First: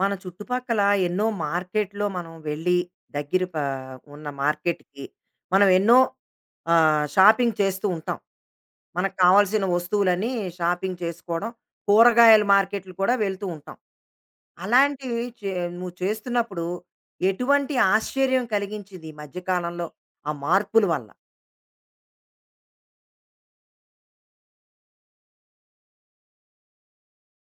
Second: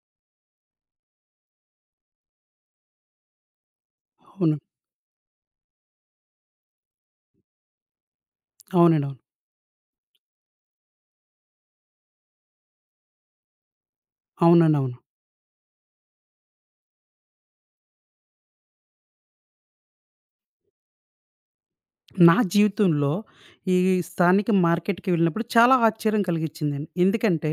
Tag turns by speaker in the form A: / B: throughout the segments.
A: మన చుట్టుపక్కల ఎన్నో మార్కెట్‌లో మనం వెళ్ళి దగ్గర ఉన్న
B: అవును.
A: మార్కెట్‌కి మనం ఎన్నో షాపింగ్ చేస్తూ ఉంటాం.
B: అవునండి. అవును.
A: మనకు కావాల్సిన వస్తువులన్నీ షాపింగ్ చేసుకోవడం, కూరగాయల మార్కెట్లు కూడా వెళ్తూ ఉంటాం.
B: అవునండి. అవును.
A: అలాంటివి చే నువ్వు చేస్తున్నప్పుడు ఎటువంటి ఆశ్చర్యం కలిగించింది ఈ మధ్య కాలంలో ఆ మార్పుల వల్ల?
B: నా జీవితంలో ఈ స్థానిక మార్కెట్‌కి వెళ్ళినప్పుడు చాలా ఆశ్చర్యం కలిగించిందండి. ఎందుకంటే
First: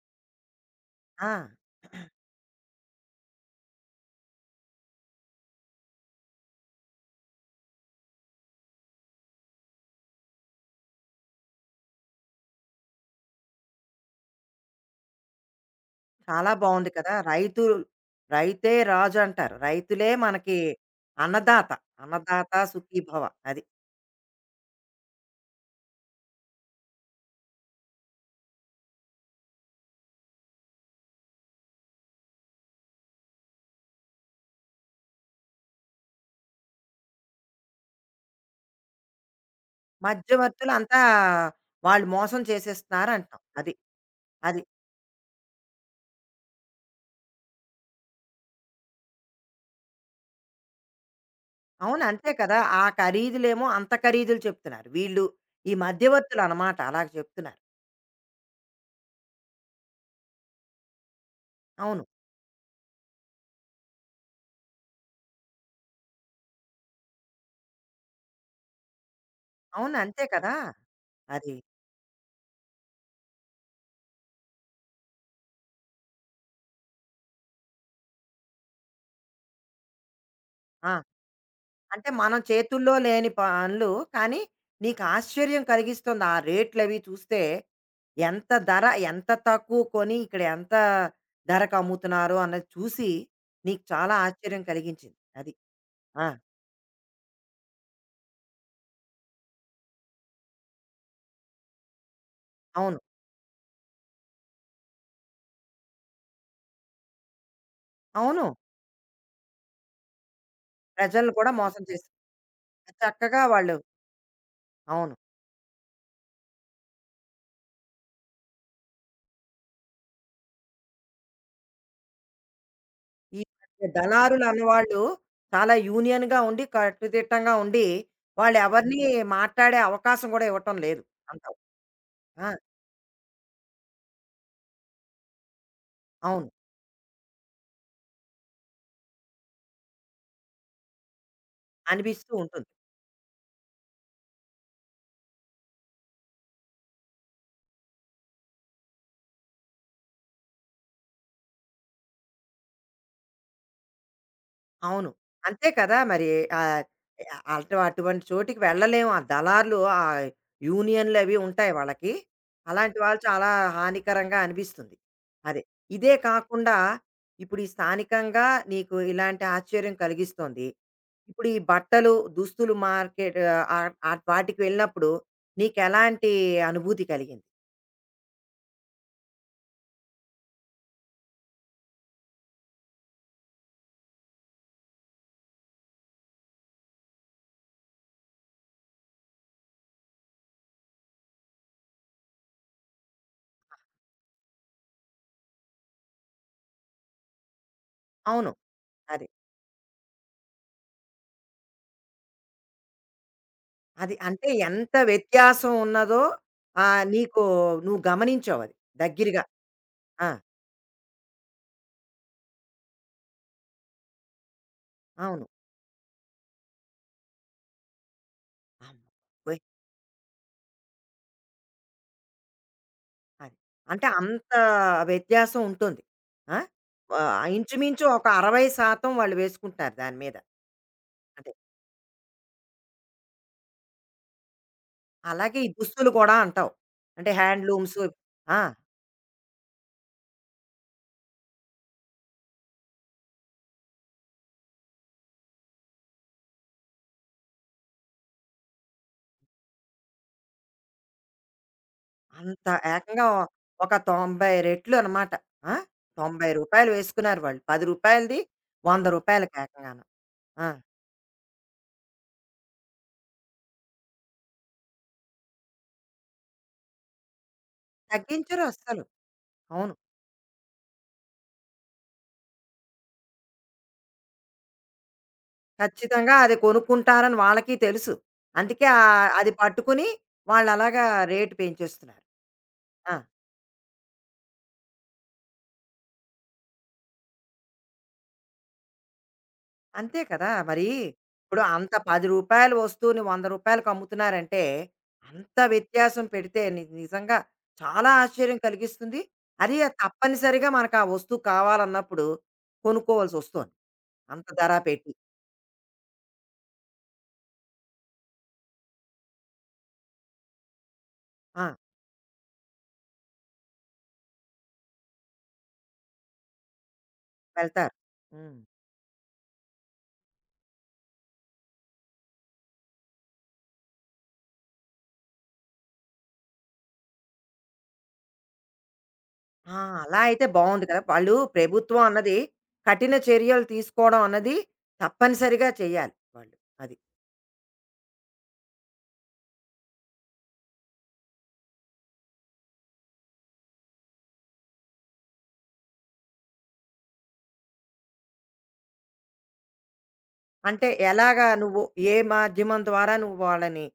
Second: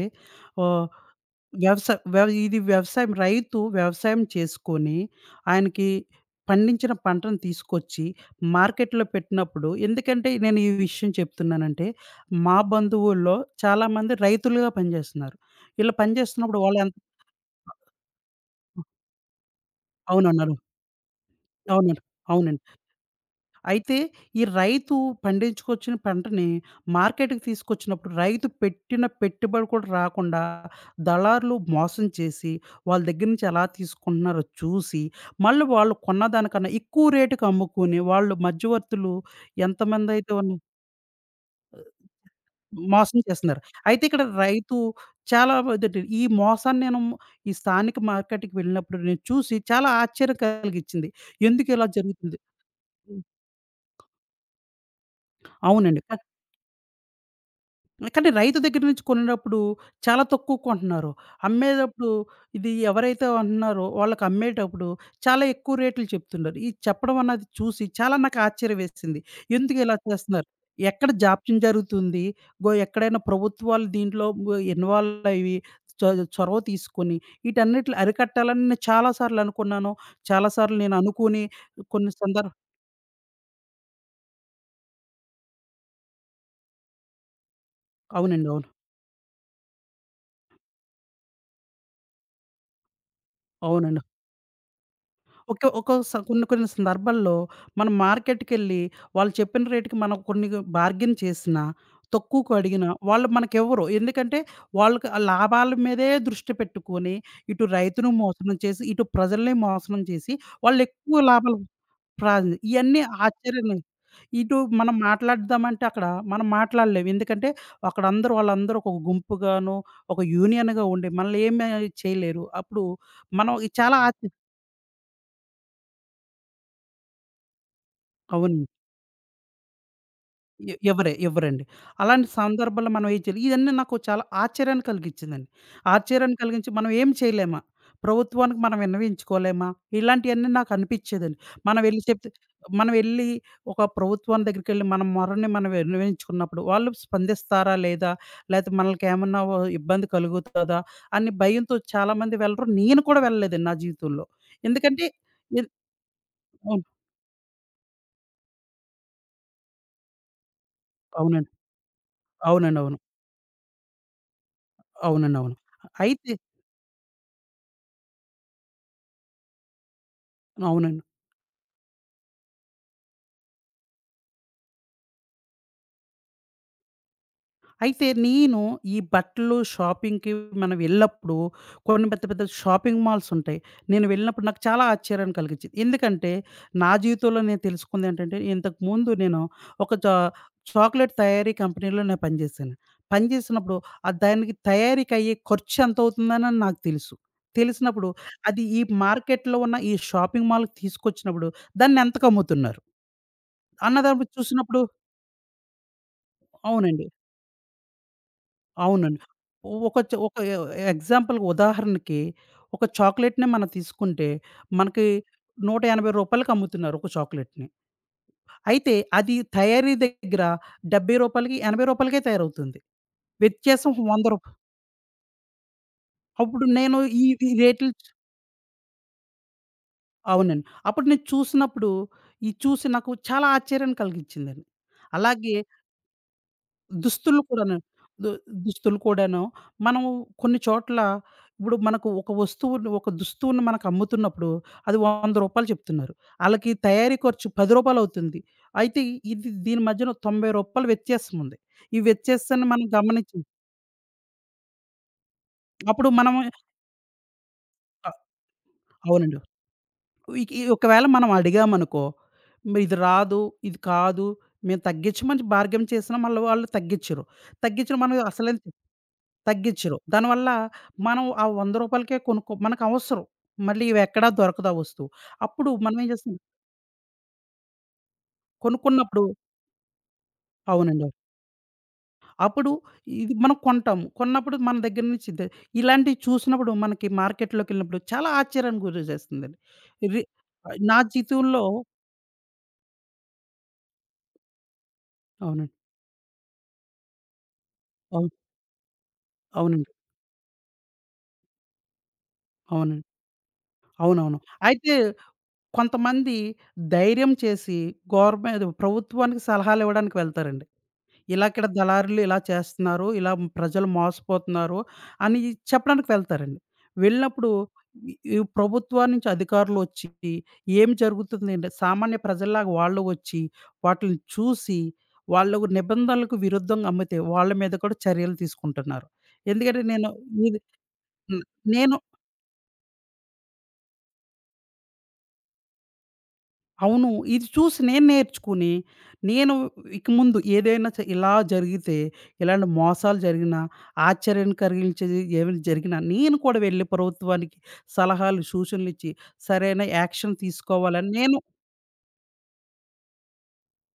B: ఆహ్,
A: ఆ!
B: వ్యవసాయం వ్యవసాయం చేసుకొని ఆయనకి పండించిన పంటను తీసుకొచ్చి మార్కెట్‌లో పెట్టినప్పుడు ఎందుకంటే నేను ఈ విషయం చెప్తున్నానంటే, మా బంధువుల్లో చాలామంది రైతులుగా పనిచేస్తున్నారు. ఇలా
A: చాలా
B: పనిచేస్తున్నప్పుడు వాళ్ళు
A: బావుంది
B: ఎంత
A: కదా! రైతే రాజు అంటారు. రైతులే
B: అవునన్నారు.
A: మనకి అన్నదాత.
B: అవునండి.
A: అన్నదాత
B: అవునండి.
A: సుఖీభవ. అది.
B: అయితే ఈ రైతు పండించుకొచ్చిన పంటని మార్కెట్‌కి తీసుకొచ్చినప్పుడు రైతు పెట్టిన పెట్టుబడి కూడా రాకుండా దళారులు మోసం చేసి, వాళ్ళ దగ్గర నుంచి ఎలా తీసుకుంటున్నారో చూసి, మళ్ళీ వాళ్ళు కొన్నదానికన్నా ఎక్కువ రేటుకి అమ్ముకుని, వాళ్ళు మధ్యవర్తులు ఎంతమందైతే ఉన్న
A: మధ్యవర్తులు అంతా వాళ్ళు మోసం చేసేస్తున్నారు
B: మోసం
A: అంటాం.
B: చేస్తున్నారు.
A: అది.
B: అయితే ఇక్కడ
A: అది.
B: రైతు చాలా ఎదుటి ఈ మోసాన్ని నేను ఈ స్థానిక మార్కెట్‌కి వెళ్ళినప్పుడు నేను చూసి చాలా ఆశ్చర్యం కలిగించింది. ఎందుకిలా
A: అవును. అంతే
B: జరుగుతుంది?
A: కదా! ఆ
B: హ్మ్.
A: ఖరీదులేమో అంత ఖరీదులు చెప్తున్నారు. వీళ్ళు ఈ
B: అవునండి.
A: మధ్యవర్తులు అన్నమాట అలాగ చెప్తున్నారు.
B: కానీ రైతు దగ్గర నుంచి కొనేటప్పుడు చాలా తక్కువ కొంటున్నారు.
A: అవును.
B: అమ్మేటప్పుడు ఇది ఎవరైతే అంటున్నారో వాళ్ళకి అమ్మేటప్పుడు చాలా ఎక్కువ రేట్లు చెప్తున్నారు. ఇది చెప్పడం అన్నది చూసి చాలా నాకు ఆశ్చర్యం వేసింది. ఎందుకు
A: అవును.
B: ఇలా
A: అంతే
B: చేస్తున్నారు?
A: కదా!
B: ఎక్కడ
A: అది.
B: జాప్యం జరుగుతుంది? ఎక్కడైనా ప్రభుత్వాలు దీంట్లో ఇన్వాల్వ్ అయ్యి చొ చొరవ తీసుకొని వీటన్నిటిని అరికట్టాలని నేను చాలా సార్లు అనుకున్నాను. చాలా సార్లు
A: ఆ!
B: నేను అనుకోని
A: అంటే
B: కొన్ని
A: మనం
B: సందర్భ
A: చేతుల్లో లేని పనులు కానీ నీకు ఆశ్చర్యం కలిగిస్తుంది. ఆ రేట్లవి చూస్తే
B: అవునండి.
A: ఎంత
B: అవును.
A: ధర ఎంత తక్కువ కొని ఇక్కడ ఎంత ధరకు అమ్ముతున్నారో అన్నది చూసి నీకు
B: అవునండి.
A: చాలా ఆశ్చర్యం కలిగించింది. అది.
B: ఓకే. ఒక్కో స
A: ఆ!
B: కొన్ని కొన్ని సందర్భాల్లో మనం మార్కెట్‌కెళ్ళి వాళ్ళు చెప్పిన రేట్‌కి మనం కొన్ని బార్గెన్ చేసినా, తక్కువకు అడిగినా
A: అవును.
B: వాళ్ళు మనకివ్వరు. ఎందుకంటే వాళ్ళకి ఆ లాభాల మీదే దృష్టి పెట్టుకొని, ఇటు రైతును
A: అవును.
B: మోసనం చేసి, ఇటు ప్రజల్ని మోసనం చేసి వాళ్ళెక్కువ
A: ప్రజలను కూడా
B: లాభాలు
A: మోసం చేశారు.
B: ప్రాది ఇయన్నీ
A: చక్కగా వాళ్ళు
B: ఆశ్చర్యమే. ఇటు మనం
A: అవును.
B: మాట్లాడదామంటే అక్కడ మనం మాట్లాడలేం. ఎందుకంటే అక్కడ వాళ్ళందరూ ఒక గుంపుగాను, ఒక యూనియన్‌గా ఉండి మనల్ని ఏమి చేయలేరు. అప్పుడు
A: ఈ
B: మనం ఇది చాలా ఆశ్చర్యం
A: దళారులు అన్నవాళ్ళు చాలా యూనియన్‌గా ఉండి, కట్టుదిట్టంగా ఉండి,
B: అవును.
A: వాళ్ళెవరిని మాట్లాడే అవకాశం కూడా ఇవ్వటం లేదు
B: ఇవ్వరే
A: అంటావు.
B: ఇవ్వరండి. అలాంటి
A: ఆ!
B: సందర్భాల్లో మనం ఏం చేయాలి? ఇయన్నీ నాకు చాలా ఆశ్చర్యాన్ని కలిగించిందండి. ఆశ్చర్యాన్ని
A: అవును.
B: కలిగించి మనం ఏం చేయలేమా? ప్రభుత్వానికి మనం విన్నవించుకోలేమా? ఇలాంటియన్నీ నాకు అనిపిచ్చేదండి. మనం వెళ్లి చెప్తే
A: అనిపిస్తూ ఉంటుంది.
B: మనం వెళ్లి ఒక ప్రభుత్వం దగ్గరికెళ్లి మన మొరని మనం విన్నవించుకున్నప్పుడు వాళ్ళు స్పందిస్తారా లేదా? లేతే మనకేమన్నా ఓ ఇబ్బంది కలుగుతదా? అని భయంతో చాలామంది వెళ్లరు. నేను కూడా వెళ్ళలేదండి నా జీవితంలో. ఎందుకంటే
A: అవును. అంతే
B: ఎద్
A: కదా! మరి ఆహ్,
B: అవును.
A: అటువంటి చోటికి వెళ్ళలేము. ఆ దళార్లు ఆ యూనియన్‌లు అవి
B: అవునండి.
A: ఉంటాయి వాళ్ళకి.
B: అవునండి.
A: అలాంటి
B: అవును.
A: వాళ్ళు చాలా హానికరంగా అనిపిస్తుంది.
B: అవునండి. అవును.
A: అదే. ఇదే
B: అయితే
A: కాకుండా ఇప్పుడు ఈ స్థానికంగా నీకు ఇలాంటి ఆశ్చర్యం కలిగిస్తోంది.
B: అవునండి.
A: ఇప్పుడు ఈ బట్టలు, దుస్తులు మార్కెట్ ఆహ్, ఆహ్, వాటికి వెళ్ళినప్పుడు నీకెలాంటి అనుభూతి కలిగింది?
B: అయితే నేను ఈ బట్టలు షాపింగ్‌కి మనం వెళ్ళినప్పుడు కొన్ని పెద్ద పెద్ద షాపింగ్ మాల్స్ ఉంటాయి. నేను వెళ్ళినప్పుడు నాకు చాలా ఆశ్చర్యాన్ని కలిగించింది. ఎందుకంటే నా జీవితంలో నేను తెలుసుకుందేంటంటే ఇంతకుముందు నేను ఒక చా చాక్లేట్ తయారీ కంపెనీలో నేను పనిచేశాను. పనిచేసినప్పుడు ఆ దానికి తయారీకయ్యే ఖర్చు ఎంతవుతుందని నాకు తెలుసు. తెలిసినప్పుడు
A: అవును.
B: అది ఈ
A: అదే.
B: మార్కెట్‌లో ఉన్న ఈ షాపింగ్ మాల్‌కి తీసుకొచ్చినప్పుడు దాన్ని ఎంతకమ్ముతున్నారు అన్న
A: అది
B: దాన్ని
A: అంటే
B: చూసినప్పుడు
A: ఎంత వ్యత్యాసం ఉన్నదో
B: అవునండి.
A: నీకు నువ్వు గమనించావది
B: అవునండి.
A: దగ్గరగా.
B: ఓ- ఒక చ
A: ఆ!
B: ఒక ఎ ఎగ్జాంపుల్‌కి ఉదాహరణకి ఒక చాక్లెట్‌ని మనం తీసుకుంటే, మనకి
A: అవును.
B: రూ. 180కి అమ్ముతున్నారు ఒక చాక్లెట్‌ని. అయితే అది
A: అమ్మబాబోయ్!
B: తయారీ దగ్గర రూ. 70కి, రూ. 80కే తయారవుతుంది.
A: అది.
B: వ్యత్యాసం రూ.
A: అంటే
B: 100.
A: అంత వ్యత్యాసం ఉంటుంది. ఆ!
B: అప్పుడు నేను ఈ
A: ఆహ్,
B: ఈ రేట్లు
A: ఇంచుమించు
B: చూ-
A: ఒక 60% వాళ్ళు వేసుకుంటున్నారు దాని మీద.
B: అవునండి. అప్పుడు నేను
A: అంటే
B: చూసినప్పుడు, ఇది చూసి నాకు చాలా ఆశ్చర్యాన్ని కలిగించిందండి. అలాగే
A: అలాగే ఈ దుస్తులు కూడా అంటావు. అంటే
B: దుస్తులు కూడాను.
A: హ్యాండ్లూమ్స్
B: దు
A: ఆ!
B: దుస్తులు కూడాను. మనం కొన్ని చోట్ల ఇప్పుడు మనకు ఒక వస్తువుని, ఒక దుస్తువుని మనకు అమ్ముతున్నప్పుడు అది రూ. 100 చెప్తున్నారు. ఆళ్ళకి తయారీ ఖర్చు రూ. 10 అవుతుంది. అయితే ఇది దీని మధ్యన రూ. 90 వ్యత్యాసం ఉంది. ఈ
A: అంత
B: వ్యత్యాసాన్ని మనం
A: ఏకంగా
B: గమనించి
A: ఒక 90 రెట్లు అనమాట. ఆ! రూ.
B: అప్పుడు మనము
A: 90 వేసుకున్నారు వాళ్ళు. రూ.
B: అ
A: 10ది, రూ.
B: అవునండి.
A: 100కి ఏకంగాను.
B: ఇక
A: ఆ!
B: ఒకవేళ మనం అడిగామనుకో, "మరి ఇది రాదు, ఇది కాదు" మేము తగ్గించమని బార్గెయిన్ చేసినా మళ్ళీ వాళ్ళు తగ్గించరు. తగ్గించిన మనం అసలైన
A: తగ్గించరు అస్సలు. అవును.
B: తగ్గించరు. దానివల్ల మనం ఆ రూ. 100కే కొనుక్కో మనకవసరం. మళ్ళీ ఇవెక్కడా దొరకదు ఆ వస్తువు. అప్పుడు మనమేం
A: ఖచ్చితంగా
B: చేస్తాం
A: అది కొనుక్కుంటారని వాళ్ళకి తెలుసు. అందుకే
B: కొనుక్కున్నప్పుడు
A: అది పట్టుకుని వాళ్ళలాగా
B: అవునండి.
A: రేట్ పెంచేస్తున్నారు.
B: అప్పుడు
A: ఆ!
B: ఇది మనం కొంటాము. కొన్నప్పుడు మన దగ్గర నుంచి ద ఇలాంటివి చూసినప్పుడు మనకి మార్కెట్‌లోకెళ్ళినప్పుడు చాలా ఆశ్చర్యానికి గురి చేస్తుందండి.
A: అంతే
B: ఇది
A: కదా! మరి
B: నా
A: ఇప్పుడు
B: జీవితంలో
A: అంత రూ. 10 వస్తువుని రూ. 100కి అమ్ముతున్నారంటే, అంత
B: అవునండి.
A: వ్యత్యాసం పెడితే నిజంగా చాలా
B: అవును.
A: ఆశ్చర్యం కలిగిస్తుంది. అది
B: అవునండి.
A: తప్పనిసరిగా మనకు ఆ వస్తువు కావాలన్నప్పుడు
B: అవునండి.
A: కొనుక్కోవాల్సొస్తోంది.
B: అవునవును.
A: అంత ధర
B: అయితే
A: పెట్టి.
B: కొంతమంది ధైర్యం చేసి ప్రభుత్వానికి సలహాలివ్వడానికి వెళ్తారండి. ఇలా
A: ఆ!
B: ఇక్కడ దళారులు ఇలా చేస్తున్నారు. ఇలా ప్రజలు మోసపోతున్నారు అని చెప్పడానికి వెళ్తారండి. వెళ్ళినప్పుడు
A: వెళ్తారు.
B: ఈ ఈ
A: హ్మ్.
B: ప్రభుత్వం నుంచి అధికారులొచ్చి ఏం జరుగుతుందంటే సామాన్య ప్రజల్లాగా వాళ్ళు వచ్చి వాటిలిని చూసి వాళ్ళు నిబంధనలకు విరుద్ధంగా అమ్మితే వాళ్ళ మీద కూడా చర్యలు తీసుకుంటున్నారు.
A: ఆ!
B: ఎందుకంటే నేను
A: అలా అయితే
B: ఇది
A: బావుంది కదా! వాళ్ళు
B: హ్మ్. నేను
A: ప్రభుత్వం అన్నది కఠిన చర్యలు తీసుకోవడం అన్నది తప్పనిసరిగా చేయాలి వాళ్ళు. అది.
B: అవును. ఇది చూసి నేను నేర్చుకుని, నేను ఇక ముందు ఏదైనా చ ఇలా జరిగితే, ఇలాంటి మోసాలు జరిగినా, ఆశ్చర్యం కలిగించేది ఏమైనా జరిగినా, నేను కూడా వెళ్లి ప్రభుత్వానికి సలహాలు, సూచనలిచ్చి సరైన యాక్షన్
A: అంటే
B: తీసుకోవాలని నేను
A: ఎలాగా నువ్వు ఏ మాధ్యమం ద్వారా నువ్వు వాళ్ళని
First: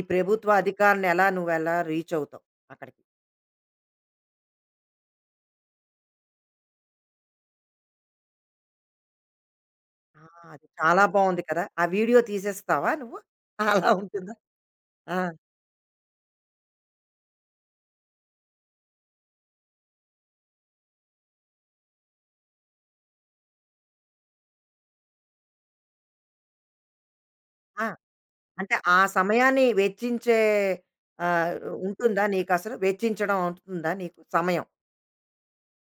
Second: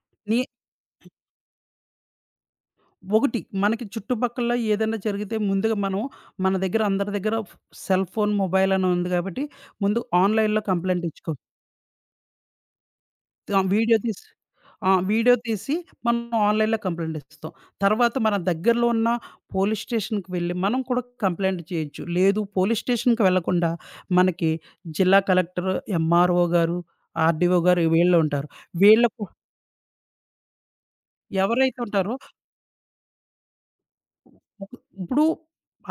A: ఈ
B: నే
A: ప్రభుత్వ అధికారులను ఎలా నువ్వెలా రీచ్ అవుతావు అక్కడికి?
B: ఒకటి మనకి చుట్టుపక్కల ఏదైనా జరిగితే ముందుగా మనం మన దగ్గర అందరి దగ్గర సెల్ ఫోన్, మొబైల్ అని ఉంది కాబట్టి ముందు
A: ఆ!
B: ఆన్‌లైన్‌లో
A: అది చాలా
B: కంప్లెయింట్ ఇచ్చుకో.
A: బావుంది కదా! ఆ వీడియో తీసేస్తావా నువ్వు? అలా
B: వీడియో తీసి
A: ఉంటుందా?
B: ఆ!
A: ఆ!
B: వీడియో తీసి మనం ఆన్‌లైన్‌లో కంప్లెయింట్ ఇస్తాం. తర్వాత మన దగ్గరలో ఉన్న పోలీస్ స్టేషన్‌కి వెళ్లి మనం కూడా కంప్లెయింట్ చేయొచ్చు. లేదు పోలీస్ స్టేషన్‌కి వెళ్ళకుండా మనకి జిల్లా కలెక్టర్, ఎంఆర్‌ఓ గారు, ఆర్‌డీఓ గారు
A: ఆ!
B: వీళ్ళు ఉంటారు.
A: అంటే ఆ
B: వీళ్ళకు
A: సమయాన్ని వెచ్చించే ఆహ్,
B: ఎవరైతే ఉంటారో
A: ఉంటుందా నీకసలు? వెచ్చించడం ఉంటుందా నీకు సమయం?
B: ఒక- ఇప్పుడు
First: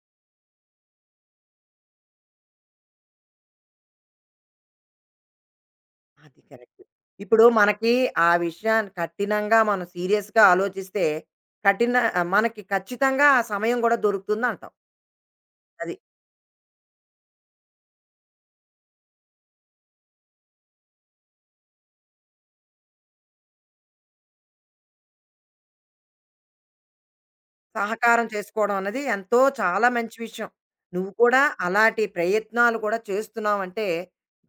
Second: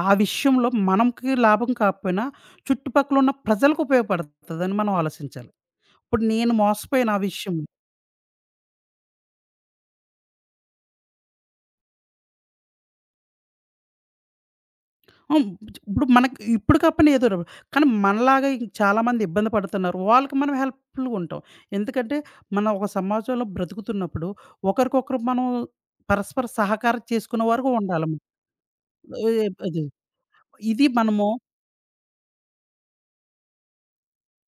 B: ఆ విషయంలో మనకి లాభం కాకపోయినా చుట్టుపక్కల ఉన్న ప్రజలకు ఉపయోగపడతదని మనం ఆలోచించాలి. ఇప్పుడు
A: అది
B: నేను
A: కరెక్ట్.
B: మోసపోయాను ఆ
A: ఇప్పుడు
B: విషయం
A: మనకి ఆ విషయాన్ని కఠినంగా మనం సీరియస్‌గా ఆలోచిస్తే కఠిన మనకి ఖచ్చితంగా ఆ సమయం గూడా దొరుకుతుందంటావు.
B: ఆ!
A: అది.
B: ఇప్పుడు మనకి ఇప్పుడు కాకపోయినా ఏదో ర కానీ మనలాగా ఇంక చాలామంది ఇబ్బంది పడుతున్నారు. వాళ్ళకి మనం హెల్ప్‌ఫుల్‌గా ఉంటాం. ఎందుకంటే మనం ఒక సమాజంలో బ్రతుకుతున్నప్పుడు ఒకరికొకరు మనం పరస్పర సహకారం చేసుకునే వరకు ఉండాలి.
A: సహకారం చేసుకోవడం అన్నది ఎంతో
B: అది
A: చాలా మంచి విషయం.
B: ఇది
A: నువ్వు
B: మనము
A: కూడా అలాంటి ప్రయత్నాలు కూడా చేస్తున్నావంటే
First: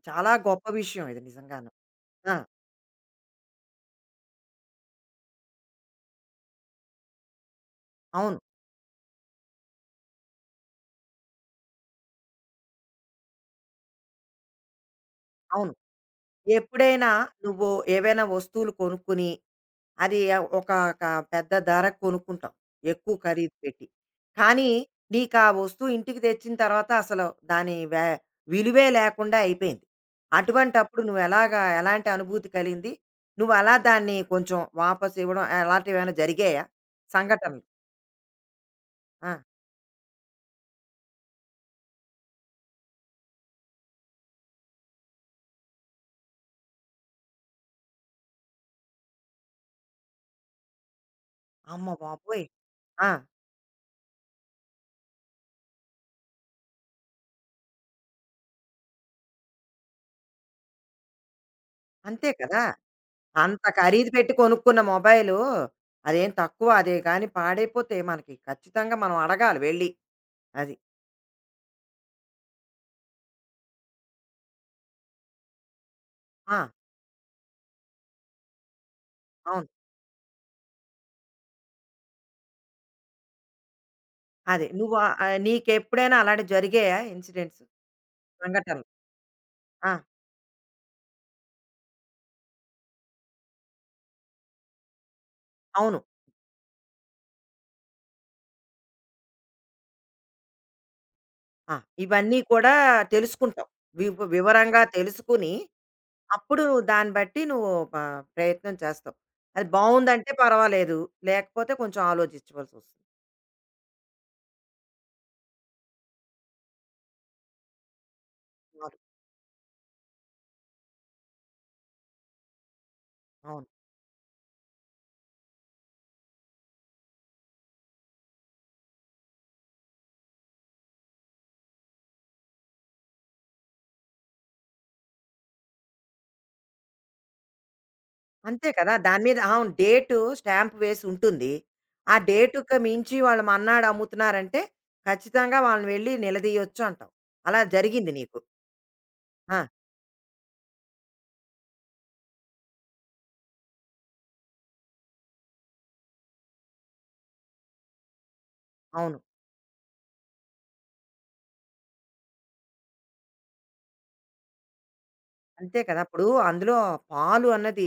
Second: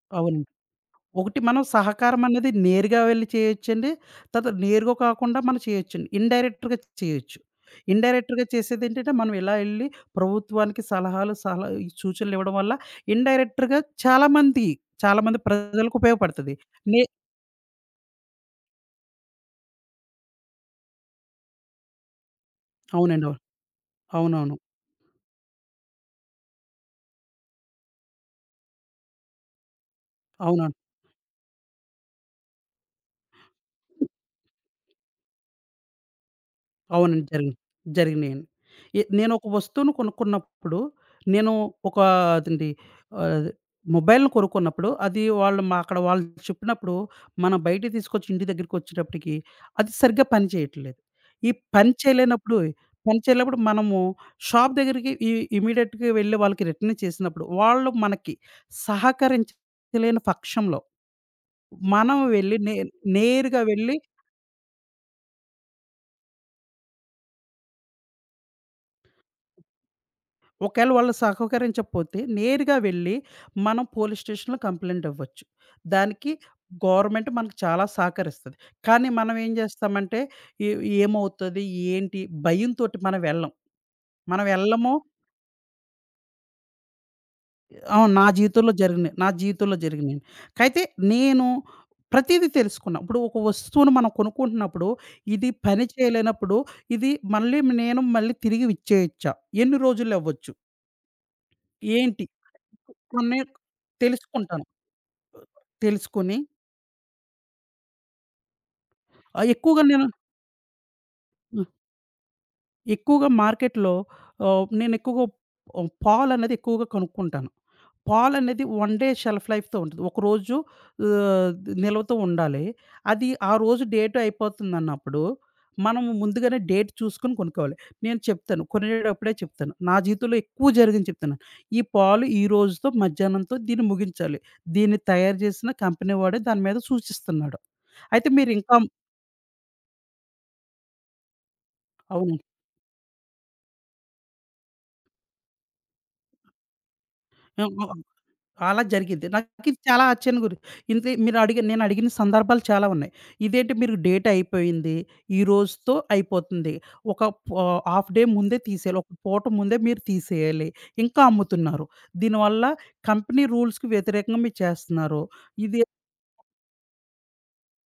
A: చాలా
B: అవును.
A: గొప్ప విషయం ఇది
B: ఒకటి మనం
A: నిజంగాను.
B: సహకారం
A: ఆ!
B: అనేది నేరుగా వెళ్ళి చేయొచ్చండి. తర్వాత నేరుగా కాకుండా మనం చేయొచ్చండి. ఇండైరెక్టర్‌గా చేయొచ్చు.
A: అవును.
B: ఇండైరెక్టర్‌గా చేసేదేంటంటే, మనం ఇలా ఎళ్లి ప్రభుత్వానికి సలహాలు, సలహా ఈ సూచనలివ్వడం వల్ల ఇండైరెక్టర్‌గా చాలామంది
A: అవును.
B: ప్రజలకు ఉపయోగపడతది. నే
A: ఎప్పుడైనా నువ్వు ఏవైనా వస్తువులు కొనుక్కొని అది ఒక ఒక పెద్ద ధర కొనుక్కుంటాం. ఎక్కువ
B: అవునండి. అవును.
A: ఖరీదు పెట్టి.
B: అవునవును.
A: కానీ నీకా వస్తువు ఇంటికి తెచ్చిన తర్వాత అసలు దాని వే విలువే లేకుండా అయిపోయింది.
B: అవునవును.
A: అటువంటప్పుడు నువ్వెలాగా ఎలాంటి అనుభూతి కలిగింది? నువ్వు అలా దాన్ని కొంచెం వాపసు ఇవ్వడం అలాంటివేమైనా జరిగాయా
B: అవునండి. జరిగినియి.
A: సంఘటనలు?
B: జరిగినియండి. ఎ
A: ఆ!
B: నేనొక వస్తువును కొనుక్కున్నప్పుడు, నేను ఒక అదేంటి ఆహ్, మొబైల్‌ని కొనుక్కున్నప్పుడు, అది వాళ్ళు మా అక్కడ వాళ్ళు చెప్పినప్పుడు, మనం బయటికి తీసుకొచ్చి ఇంటి దగ్గరికొచ్చేటప్పటికి, అది సరిగ్గా పని చేయట్లేదు. ఈ
A: అమ్మ
B: పని
A: బాబోయ్!
B: చేయలేనప్పుడు,
A: ఆ!
B: పని చేయలేనప్పుడు మనము షాప్ దగ్గరికి ఇమ్మీడియేట్‌గా వెళ్ళి వాళ్ళకి రిటర్న్ చేసినప్పుడు, వాళ్ళు మనకి సహకరించలేని పక్షంలో, మనం
A: అంతే
B: వెళ్ళి
A: కదా!
B: నే నేరుగా
A: అంత
B: వెళ్ళి
A: ఖరీదు పెట్టి కొనుక్కున్న మొబైలు అదేం తక్కువ అదే గాని పాడైపోతే మనకి ఖచ్చితంగా మనం అడగాలి వెళ్ళి. అది.
B: ఒకవేళ వాళ్ళు సహకరించకపోతే నేరుగా వెళ్ళి మనం పోలీస్ స్టేషన్‌లో కంప్లెయింట్ ఇవ్వచ్చు. దానికి
A: ఆ!
B: గవర్నమెంట్ మనకు చాలా సహకరిస్తది. కానీ మనం ఏం
A: అవును.
B: జేస్తామంటే ఏ ఏమవుతది? ఏంటి? భయంతోటి మనం వెళ్ళం. మనం
A: అదే.
B: వెళ్ళము
A: నువ్వు నీకెప్పుడైనా అలాంటివి జరిగాయా ఇన్సిడెంట్స్,
B: అవును. నా జీవితంలో
A: సంఘటనలు?
B: జరిగినియి. నా జీవితంలో
A: ఆ!
B: జరిగినియి. అయితే నేను ప్రతీదీ తెలుసుకున్నా. ఇప్పుడు ఒక వస్తువును మనం కొనుక్కుంటున్నప్పుడు ఇది పని
A: అవును.
B: చేయలేనప్పుడు ఇది మళ్ళీ నేను మళ్ళీ తిరిగి ఇచ్చేయొచ్చా? ఎన్ని రోజుల్లో ఇవ్వచ్చు?
A: ఆ!
B: ఏంటి?
A: ఇవన్నీ కూడా
B: కొన్ని
A: తెలుసుకుంటావు.
B: తెలుసుకుంటాను.
A: వివరంగా తెలుసుకుని,
B: తెలుసుకొని
A: అప్పుడు నువ్వు దాన్ని బట్టి నువ్వు ప్రయత్నం చేస్తావు. అది
B: ఎక్కువగా నేను
A: బావుందంటే పర్వాలేదు. లేకపోతే కొంచెం ఆలోచించవలసొస్తుంది.
B: ఎక్కువగా మార్కెట్‌లో నేను ఎక్కువగా పాలనేది ఎక్కువగా కొనుక్కుంటాను. పాలనేది 1
A: అవును.
B: డే షెల్ఫ్ లైఫ్‌తో ఉంటది. ఒకరోజు ఆహ్, నిల్వతో ఉండాలి. అది ఆ
A: అవును.
B: రోజు డేట్ అయిపోతుందన్నప్పుడు, మనము ముందుగానే డేట్ చూసుకొని కొనుక్కోవాలి. నేను చెప్తాను కొనేటప్పుడే చెప్తాను. నా జీవితంలో ఎక్కువ జరిగింది చెప్తున్నాను. ఈ పాలు ఈ రోజుతో మధ్యాహ్నంతో దీన్ని ముగించాలి. దీన్ని తయారు చేసిన కంపెనీ వాడే దాని మీద సూచిస్తున్నాడు. అయితే మీరు
A: అంతే
B: ఇంకా
A: కదా! దాని మీద అవును. డేటు స్టాంప్ వేసి ఉంటుంది. ఆ డేటుకి మించి వాళ్ళు మన్నాడు అమ్ముతున్నారంటే, ఖచ్చితంగా వాళ్ళని వెళ్లి నిలదీయొచ్చు అంటావు. అలా
B: అవును.
A: జరిగింది నీకు.
B: అలా జరిగిద్ది.
A: ఆ!
B: నాకిది చాలా ఆశ్చర్యంగా గురి ఇంతే మీరు అడిగిన నేను అడిగిన సందర్భాలు చాలా ఉన్నాయి. ఇదేంటి మీరు డేట్ అయిపోయింది. ఈ రోజుతో అయిపోతుంది. ఒక ప హాఫ్ డే ముందే తీసేయాలి. ఒక
A: అవును.
B: పూట ముందే మీరు తీసేయాలి. ఇంకా అమ్ముతున్నారు. దీనివల్ల కంపెనీ రూల్స్‌కి వ్యతిరేకంగా మీరు చేస్తున్నారు.
A: అంతే
B: ఇది
A: కదా! అప్పుడు అందులో పాలు అన్నది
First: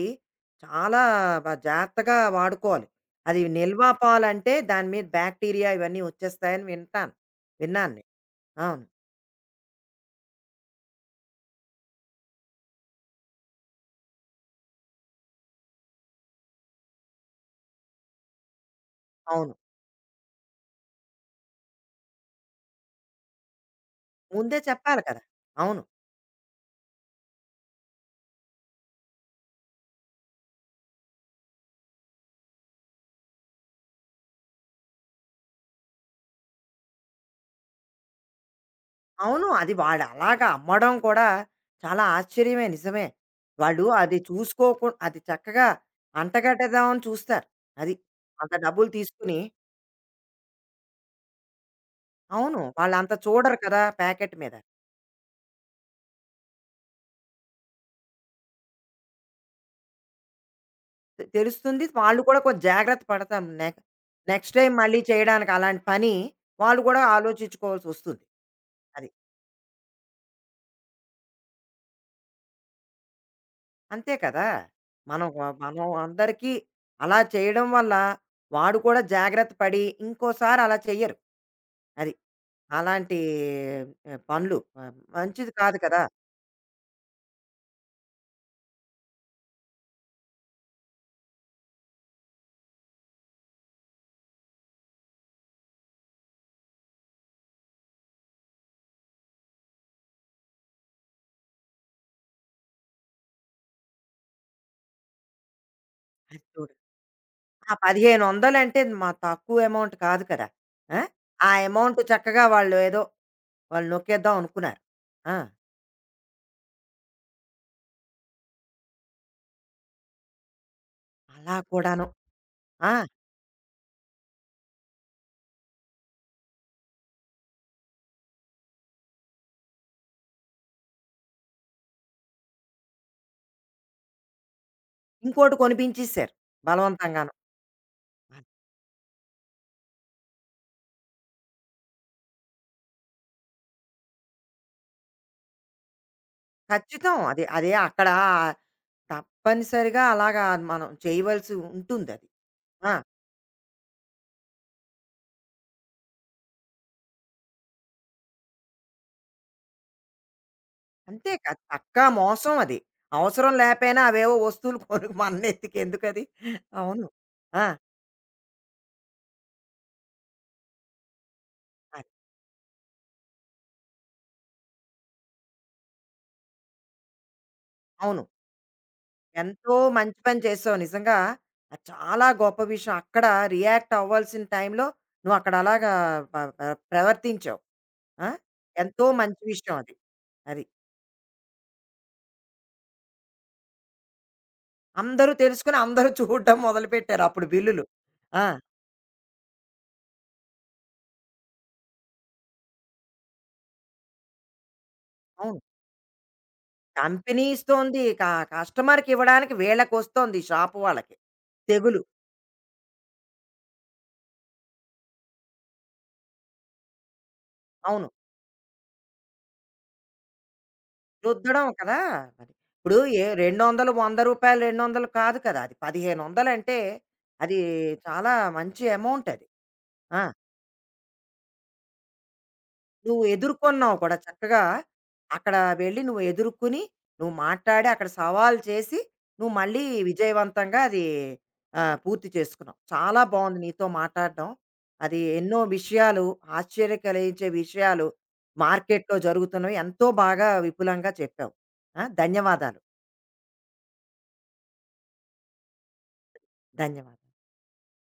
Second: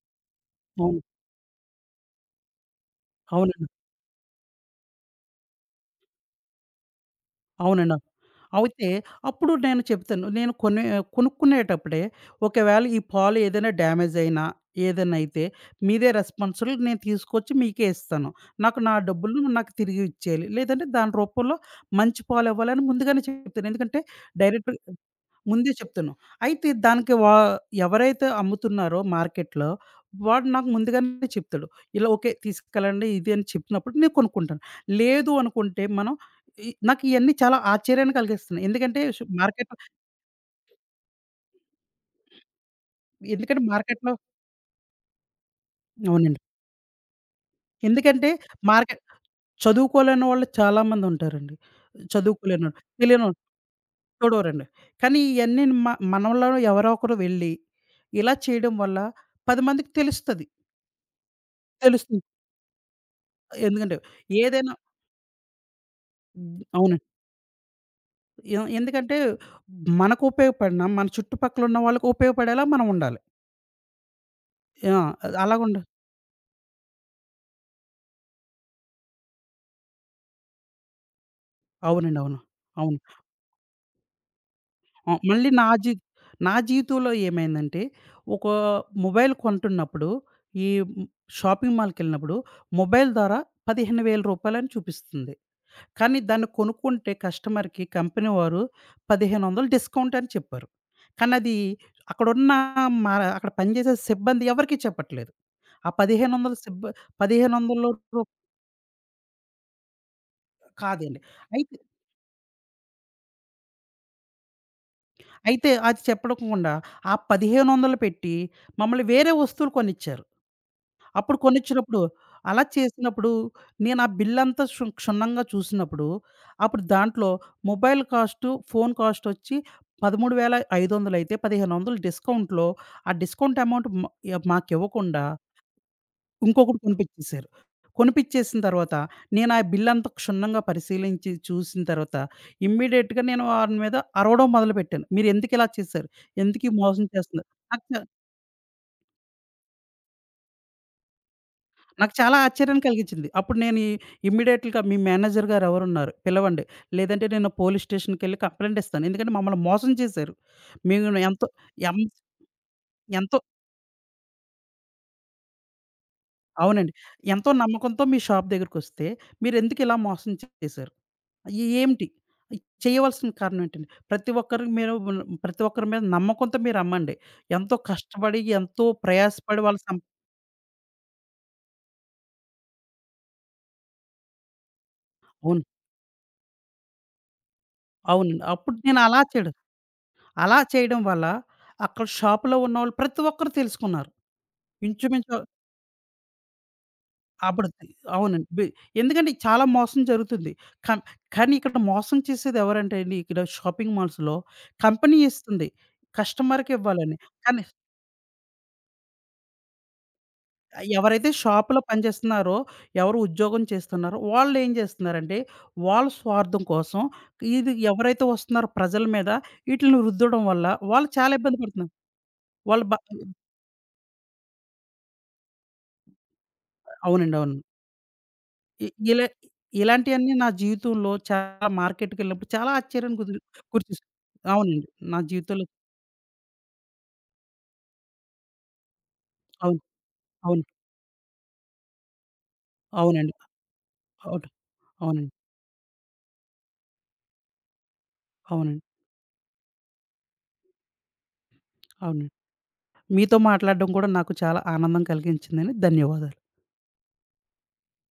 A: చాలా
B: అవును.
A: జాగ్రత్తగా వాడుకోవాలి. అది
B: అవునండి.
A: నిల్వ పాలంటే దాని మీద బాక్టీరియా ఇవన్నీ వచ్చేస్తాయని వింటాను. విన్నాను
B: అవునండి.
A: నేను.
B: అవును.
A: అవును.
B: అయితే అప్పుడు నేను చెప్తాను. నేను కొనే కొనుక్కునేటప్పుడే ఒకవేళ ఈ పాలు ఏదైనా డ్యామేజ్ అయినా, ఏదైనా అయితే మీదే రెస్పాన్సిబుల్ నేను తీసుకొచ్చి మీకే ఇస్తాను. నాకు నా డబ్బులు
A: అవును.
B: నాకు తిరిగి ఇచ్చేయాలి. లేదంటే దాని రూపంలో మంచి పాలు ఇవ్వాలని ముందుగానే చెప్తాను. ఎందుకంటే
A: ముందే
B: డైరెక్ట్
A: చెప్పాలి కదా!
B: ముందే
A: అవును.
B: చెప్తాను. అయితే దానికి వా ఎవరైతే అమ్ముతున్నారో మార్కెట్‌లో వాడు నాకు ముందుగానే చెప్తాడు. ఇలా ఓకే తీసుకెళ్ళండి ఇది అని చెప్పినప్పుడు నేను కొనుక్కుంటాను. లేదు అనుకుంటే మనం ఇ నాకు ఇయన్నీ చాలా ఆశ్చర్యాన్ని కలిగిస్తున్నాయి. ఎందుకంటే షు
A: అవును. అది
B: మార్కెట్‌లో
A: వాళ్ళు అలాగా అమ్మడం కూడా చాలా ఆశ్చర్యమే నిజమే.
B: ఎందుకంటే
A: వాళ్ళు
B: మార్కెట్‌లో
A: అది చూసుకోకు అది చక్కగా
B: అవునండి.
A: అంటగట్టేద్దామని చూస్తారు. అది.
B: ఎందుకంటే
A: అంత డబ్బులు
B: మార్కెట్
A: తీసుకుని
B: చదువుకోలేని వాళ్ళు చాలామంది ఉంటారండి.
A: అవును.
B: చదువుకోలేనోళ్ళు,
A: వాళ్ళంత
B: తెలియనోళ్ళు
A: చూడరు కదా! ప్యాకెట్ మీద.
B: చూడరండి. కానీ ఇయన్నీ మనలో ఎవరో ఒకరు వెళ్ళి ఇలా చేయడం వల్ల 10 మందికి తెలుస్తది.
A: తెలుస్తుంది. వాళ్ళు
B: తెలుస్తుంది.
A: కూడా కొంచెం జాగ్రత్త పడతాం.
B: ఎందుకంటే
A: నెక్స్ట్ టైమ్
B: ఏదైనా
A: మళ్ళీ చేయడానికి అలాంటి పని
B: హ్మ్.
A: వాళ్ళు కూడా
B: అవునండి.
A: ఆలోచించుకోవాల్సొస్తుంది. అది.
B: ఎందుకంటే మనకు ఉపయోగపడిన, మన చుట్టుపక్కల ఉన్న వాళ్ళకి ఉపయోగపడేలా మనం ఉండాలి.
A: అంతే కదా!
B: ఆ! అలాగుండ
A: మనం అందరికీ అలా చేయడం వల్ల వాడు కూడా జాగ్రత్త పడి ఇంకోసారి అలా చెయ్యరు. అది.
B: అవునండి. అవును. అవును.
A: అలాంటి పనులు
B: ఆహ్, మళ్ళీ
A: మంచిది
B: నా
A: కాదు
B: జీ
A: కదా!
B: నా జీవితంలో ఏమైందంటే, ఒక మొబైల్ కొంటున్నప్పుడు ఈ షాపింగ్ మాల్‌కెళ్ళినప్పుడు మొబైల్ ద్వారా రూ. 15,000 అని చూపిస్తుంది. కానీ దాన్ని కొనుక్కుంటే కస్టమర్‌కి కంపెనీ వారు 1500 డిస్కౌంట్ అని చెప్పారు. కానీ అది అక్కడున్న మా అక్కడ పనిచేసే సిబ్బంది ఎవరికీ చెప్పట్లేదు. ఆ
A: అది
B: 1500
A: చూడు.
B: సిబ్బ పదిహేను
A: ఆ
B: వందల రూ. 1500
A: 1500 అంటే మా తక్కువ అమౌంట్ కాదు కదా! ఆ!
B: కాదండి.
A: ఆ
B: అయితే
A: అమౌంట్ చక్కగా వాళ్ళు ఏదో వాళ్ళు నొక్కేద్దాం అనుకున్నారు. ఆ!
B: అయితే అది చెప్పకుండా ఆ 1500 పెట్టి మమ్మల్ని వేరే వస్తువులు కొనిచ్చారు. అప్పుడు
A: అలా
B: కొనిచ్చినప్పుడు,
A: కూడాను.
B: అలా
A: ఆ!
B: చేసినప్పుడు నేను ఆ బిల్లంతా క్షుణ్ణంగా చూసినప్పుడు, అప్పుడు దాంట్లో మొబైల్ కాస్టు, ఫోను కాస్టొచ్చి 13,500 అయితే 1,500 డిస్కౌంట్‌లో ఆ డిస్కౌంట్ అమౌంట్ మ మాకివ్వకుండా
A: ఇంకోటి కొనిపించేశారు
B: ఇంకొకటి
A: బలవంతంగాను.
B: కొనిపిచ్చేసారు.
A: అది.
B: కొనిపిచ్చేసిన తర్వాత నేను ఆ బిల్లంతా క్షుణ్ణంగా పరిశీలించి చూసిన తర్వాత ఇమ్మీడియేట్‌గా నేను వారి మీద అరవడం మొదలుపెట్టాను. మీరెందుకిలా చేశారు? ఎందుకీ మోసం
A: ఖచ్చితం అది.
B: చేస్తున్నారు?
A: అదే
B: నాకు
A: అక్కడ తప్పనిసరిగా అలాగా మనం చేయవలసి
B: నాకు
A: ఉంటుందది.
B: చాలా ఆశ్చర్యాన్ని
A: ఆ!
B: కలిగించింది. అప్పుడు నేను ఇ ఇమ్మీడియేట్‌గా మీ మేనేజర్ గారు ఎవరున్నారు పిలవండి. లేదంటే నేను పోలీస్ స్టేషన్‌కెళ్ళి కంప్లెయింట్ ఇస్తాను. ఎందుకంటే మమ్మల్ని మోసం చేశారు. మేము
A: అంతే
B: ఎంతో
A: కాదు
B: ఎం
A: పక్కా మోసం అది.
B: ఎంతో
A: అవసరం లేపోయినా అవేవో వస్తువులు కొను మన నెత్తికి ఎందుకది?
B: అవునండి.
A: అవును.
B: ఎంతో
A: ఆ!
B: నమ్మకంతో మీ షాప్ దగ్గరికొస్తే మీరెందుకు ఇలా మోసం చేశారు? ఏ ఏంటి?
A: అది.
B: చేయవలసిన కారణం ఏంటండి? ప్రతి ఒక్కరికి మీరు ప్రతి ఒక్కరి మీద నమ్మకంతో మీరమ్మండి. ఎంతో
A: అవును.
B: కష్టపడి, ఎంతో ప్రయాసపడి
A: ఎంతో
B: వాళ్ళు సం
A: మంచి పని చేసావు నిజంగా. అది చాలా గొప్ప విషయం. అక్కడ రియాక్ట్ అవ్వాల్సిన టైంలో నువ్వు అక్కడ
B: అవును.
A: అలాగా ప ప ప్రవర్తించావు. ఆ!
B: అవునండి. అప్పుడు నేను
A: ఎంతో
B: అలా
A: మంచి
B: చేయడం
A: విషయం అది.
B: అలా
A: అది.
B: చేయడం వల్ల అక్కడ షాప్‌లో ఉన్నవాళ్ళు ప్రతి ఒక్కరు తెలుసుకున్నారు.
A: అందరూ
B: ఇంచుమించు
A: తెలుసుకొని అందరూ చూడడం మొదలుపెట్టారు అప్పుడు
B: అప్పుడు
A: బిల్లులు. ఆ!
B: అవునండి. బి ఎందుకంటే చాలా మోసం జరుగుతుంది. కం కానీ ఇక్కడ మోసం చేసేది ఎవరంటే అండి, ఇక్కడ షాపింగ్ మాల్స్‌లో కంపెనీ
A: అవును.
B: ఇస్తుంది. కస్టమర్‌కి ఇవ్వాలని.
A: కంపెనీ
B: కానీ
A: ఇస్తోంది. కస్టమర్‌కి ఇవ్వడానికి వీళ్ళకొస్తోంది షాప్ వాళ్ళకి.
B: ఎవరైతే షాప్‌లో
A: తెగులు.
B: పనిచేస్తున్నారో, ఎవరు ఉద్యోగం చేస్తున్నారో వాళ్ళు ఏం చేస్తున్నారంటే, వాళ్ళ స్వార్థం కోసం ఇది
A: అవును.
B: ఎవరైతే వస్తున్నారో ప్రజల మీద ఈటిలిని రుద్దడం వల్ల వాళ్ళు చాలా ఇబ్బంది
A: రుద్దడం
B: పడుతున్నారు.
A: కదా! మరి.
B: వాళ్ళు బ
A: ఇప్పుడు ఏ 200, రూ. 100 200 కాదు కదా! అది 1500 అంటే
B: అవునండి.
A: అది
B: అవును.
A: చాలా మంచి
B: ఇలా
A: అమౌంట్ అది. ఆ!
B: ఇలాంటియన్నీ నా జీవితంలో చాలా మార్కెట్‌కెళ్ళినప్పుడు చాలా ఆశ్చర్యాన్ని
A: నువ్వు
B: కుదిరి
A: ఎదుర్కొన్నావు
B: గురిచేసాయి.
A: కూడా చక్కగా.
B: అవునండి. నా
A: అక్కడ
B: జీవితంలో
A: వెళ్ళి నువ్వు ఎదుర్కొని, నువ్వు మాట్లాడి, అక్కడ సవాలు చేసి, నువ్వు
B: అవును.
A: మళ్ళీ
B: అవును.
A: విజయవంతంగా అది పూర్తి చేసుకున్నావు. చాలా
B: అవునండి.
A: బావుంది నీతో
B: అవును.
A: మాట్లాడడం. అది
B: అవునండి.
A: ఎన్నో విషయాలు, ఆశ్చర్య కలిగించే విషయాలు
B: అవునండి.
A: మార్కెట్‌లో జరుగుతున్నవి ఎంతో బాగా విపులంగా చెప్పావు. ఆ!
B: అవునండి.
A: ధన్యవాదాలు.
B: మీతో మాట్లాడడం కూడా నాకు చాలా ఆనందం కలిగించిందండి. ధన్యవాదాలు.
A: ధన్యవాదాలు.